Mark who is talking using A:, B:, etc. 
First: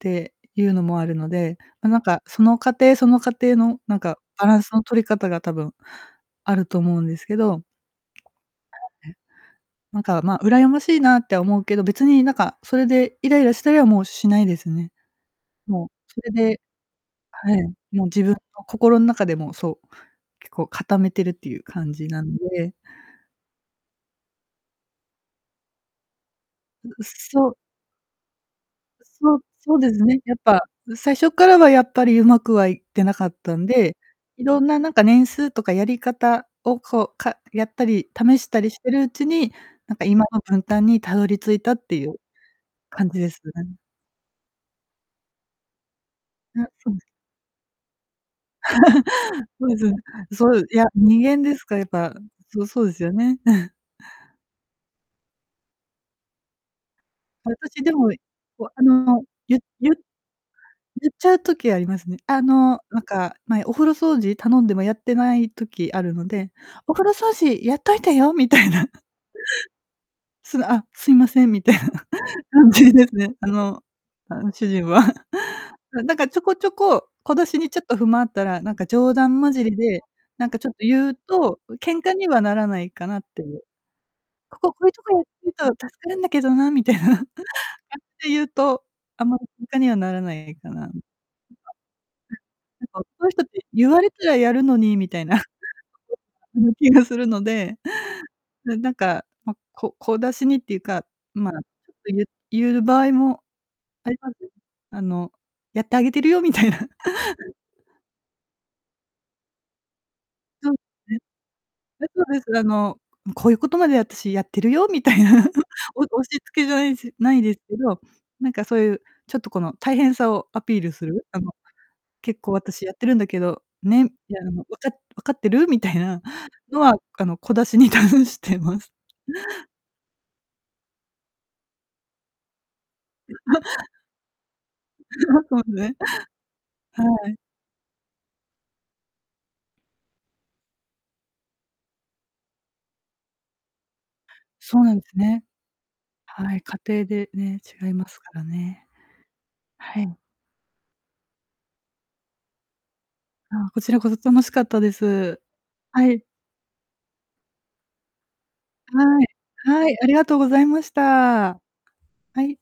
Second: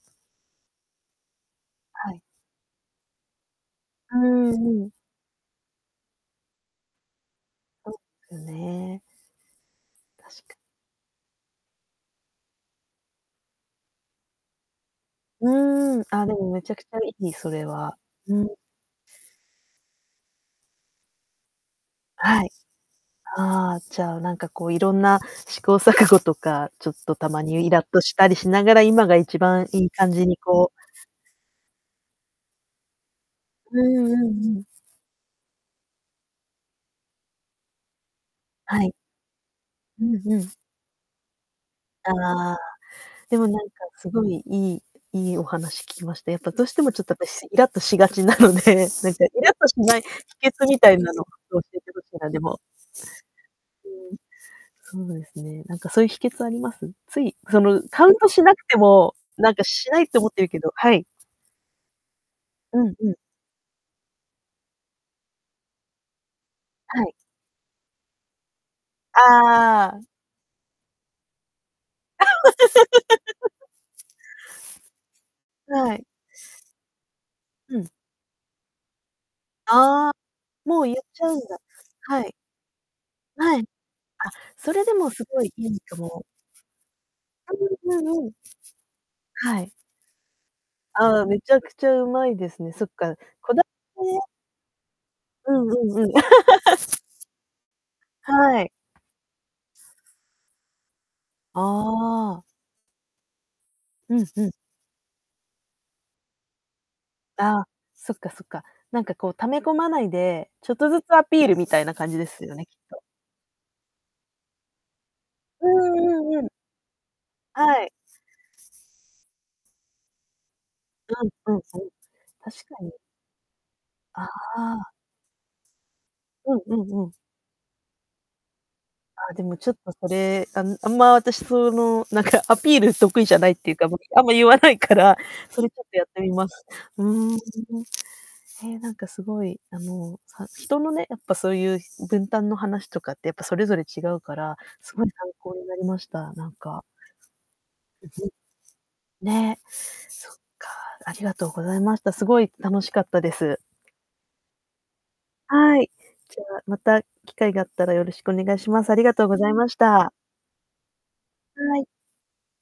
A: て、いうのもあるので、ななん
B: はい。
A: かその家庭、その家庭の、なん
B: うー
A: か、バランス
B: ん、
A: の
B: うん。
A: 取り方が多分あると思うんですけど。
B: およね。
A: なんか、
B: 確
A: ま、
B: か
A: 羨ましいなって思うけど、別になんかそれでイライラしたりはもうしないですね。もう、
B: うん、
A: そ
B: あ、
A: れ
B: でも
A: で
B: めちゃくちゃいい、そ
A: はい、
B: れは。
A: もう自分
B: う
A: の
B: ん。
A: 心の中でもそう、結構固めてるっていう感じなん
B: はい、
A: で。
B: ああ、じゃあなんかこういろんな試行錯誤とか、ちょ
A: う
B: っ
A: う
B: とたま
A: そう
B: にイラっとしたりしながら、
A: う
B: 今が
A: そ
B: 一
A: う
B: 番
A: そう
B: いい
A: です
B: 感
A: ね、
B: じ
A: や
B: に
A: っぱ、
B: こう
A: す最初からはやっぱり上手くはいってなかったん
B: う
A: で、
B: んうん
A: 色
B: うん。
A: んななんか年数とかやり方をこう、かやったり、試したりし
B: は
A: て
B: い。
A: るうちに、なん
B: う
A: か
B: ん
A: 今
B: う
A: の
B: ん。
A: 分担にたどり着いたっていう
B: ああ、
A: 感じで
B: で
A: す
B: もなんか
A: ね。
B: 凄い、いいいいお話聞きました。やっぱどう
A: あ、
B: しても
A: そうで
B: ちょ
A: す。
B: っと私イラっとしがちなので、なんかイ ラっ
A: そ
B: と
A: うで
B: し
A: すよ
B: な
A: ね。
B: い秘
A: そう
B: 訣
A: い
B: み
A: や、
B: たいなの
A: 人
B: を
A: 間で
B: 教
A: すか
B: え
A: ら、
B: て
A: やっ
B: 欲し
A: ぱ、
B: いな、でも。
A: そそうですよね。
B: うん。そうですね、なんかそういう秘訣あります？つい、その
A: 私で
B: カ
A: も、
B: ウントしなく
A: わ
B: て
A: あ
B: も、
A: の、
B: なん
A: ゆ
B: かし
A: ゆ
B: ないと思ってるけどはい。
A: ゆっちゃう時ありますね。あの、
B: うん
A: なん
B: うん。
A: か、前お風呂掃除頼んでもやってない時あるので「お
B: は
A: 風呂
B: い。
A: 掃除やっといてよ」みたいな。
B: ああ。
A: すぐ「あ、すいません」みたいな 感じですね、あのあの主人は。
B: は
A: あ、
B: い。
A: なんかちょこちょこ、小出しに
B: う
A: ちょっ
B: ん。
A: と不満あったら、なんか冗談交じりで、
B: ああ、
A: なんかちょっと
B: もう言っ
A: 言う
B: ちゃうんだ。
A: と、喧嘩
B: は
A: に
B: い。
A: はならないかなってい
B: はい。
A: う。
B: あ、
A: 「こ
B: そ
A: ここ
B: れ
A: ういう
B: で
A: と
B: も
A: こやっ
B: 凄
A: て
B: い
A: ると
B: い
A: 助
B: いと
A: かるん
B: 思
A: だけどな」みたいな。っ
B: う。うんうん
A: て
B: うん。
A: 言うと、あまり
B: はい。
A: 喧嘩にはならないかな。なんか
B: ああ、めちゃくちゃうまいですね。そっ
A: そ
B: か、
A: ういう人っ
B: こ
A: て
B: だ
A: 言われ たらやるのに、みたいな。
B: うんうんうん。
A: 気がするので、
B: はい。
A: ななんかま、こ小出しにっていうか、まあ、ちょっと言う
B: ああ。
A: 言う場合もあ
B: う
A: り
B: ん
A: ます。
B: うん。
A: あの、やってあげてるよみたいな。
B: あ、そっかそっか、なんかこう溜め込まないで、ち
A: そ
B: ょ
A: う
B: っとずつ
A: ね。
B: アピールみたいな
A: だ
B: 感
A: か
B: じで
A: ら、え
B: す
A: す
B: よ
A: あ
B: ね、きっ
A: の
B: と。
A: 「こういうことまで私やってるよ」みたいな、
B: う
A: お押し
B: んうんうん。
A: 付けじゃないし無いですけ
B: はい。
A: ど、なんかそういう、ちょっとこの大変さをアピールする？
B: うん
A: あの、
B: うんうん。
A: 「結構
B: 確か
A: 私や
B: に。
A: ってるんだけど」ね、み
B: あ
A: たいなの、「わか
B: あ。
A: 分かってる？」みたいな、
B: うんう
A: のは
B: んうん。
A: あの、小出しに出してます。
B: ああ、でもちょっとそれ、あんあんま私その、何かアピール得意じゃないっていうか、ま、あんま言わないから、
A: そ
B: そ
A: う
B: れ
A: す
B: ちょっ
A: ね。
B: とやってみます。
A: は
B: う
A: い。
B: ん。ええ、何か凄い、あの、さ人のね、やっぱそういう分担の話とかって、やっぱそれぞれ違うから、
A: そうなん
B: 凄
A: で
B: い
A: す
B: 参
A: ね。
B: 考になりました、なん
A: はい、家
B: か。
A: 庭でね、違いますからね。
B: ね、
A: はい。
B: そっか、ありがとうございました。すごい楽しかったです。
A: あ、こちらこそ楽しかったです。
B: はい、
A: はい。
B: じゃあまた機会があったらよろしくお願いします。ありが
A: は
B: と
A: い。
B: うございまし
A: はい、あ
B: た。
A: りがとうございました。は
B: はい。
A: い。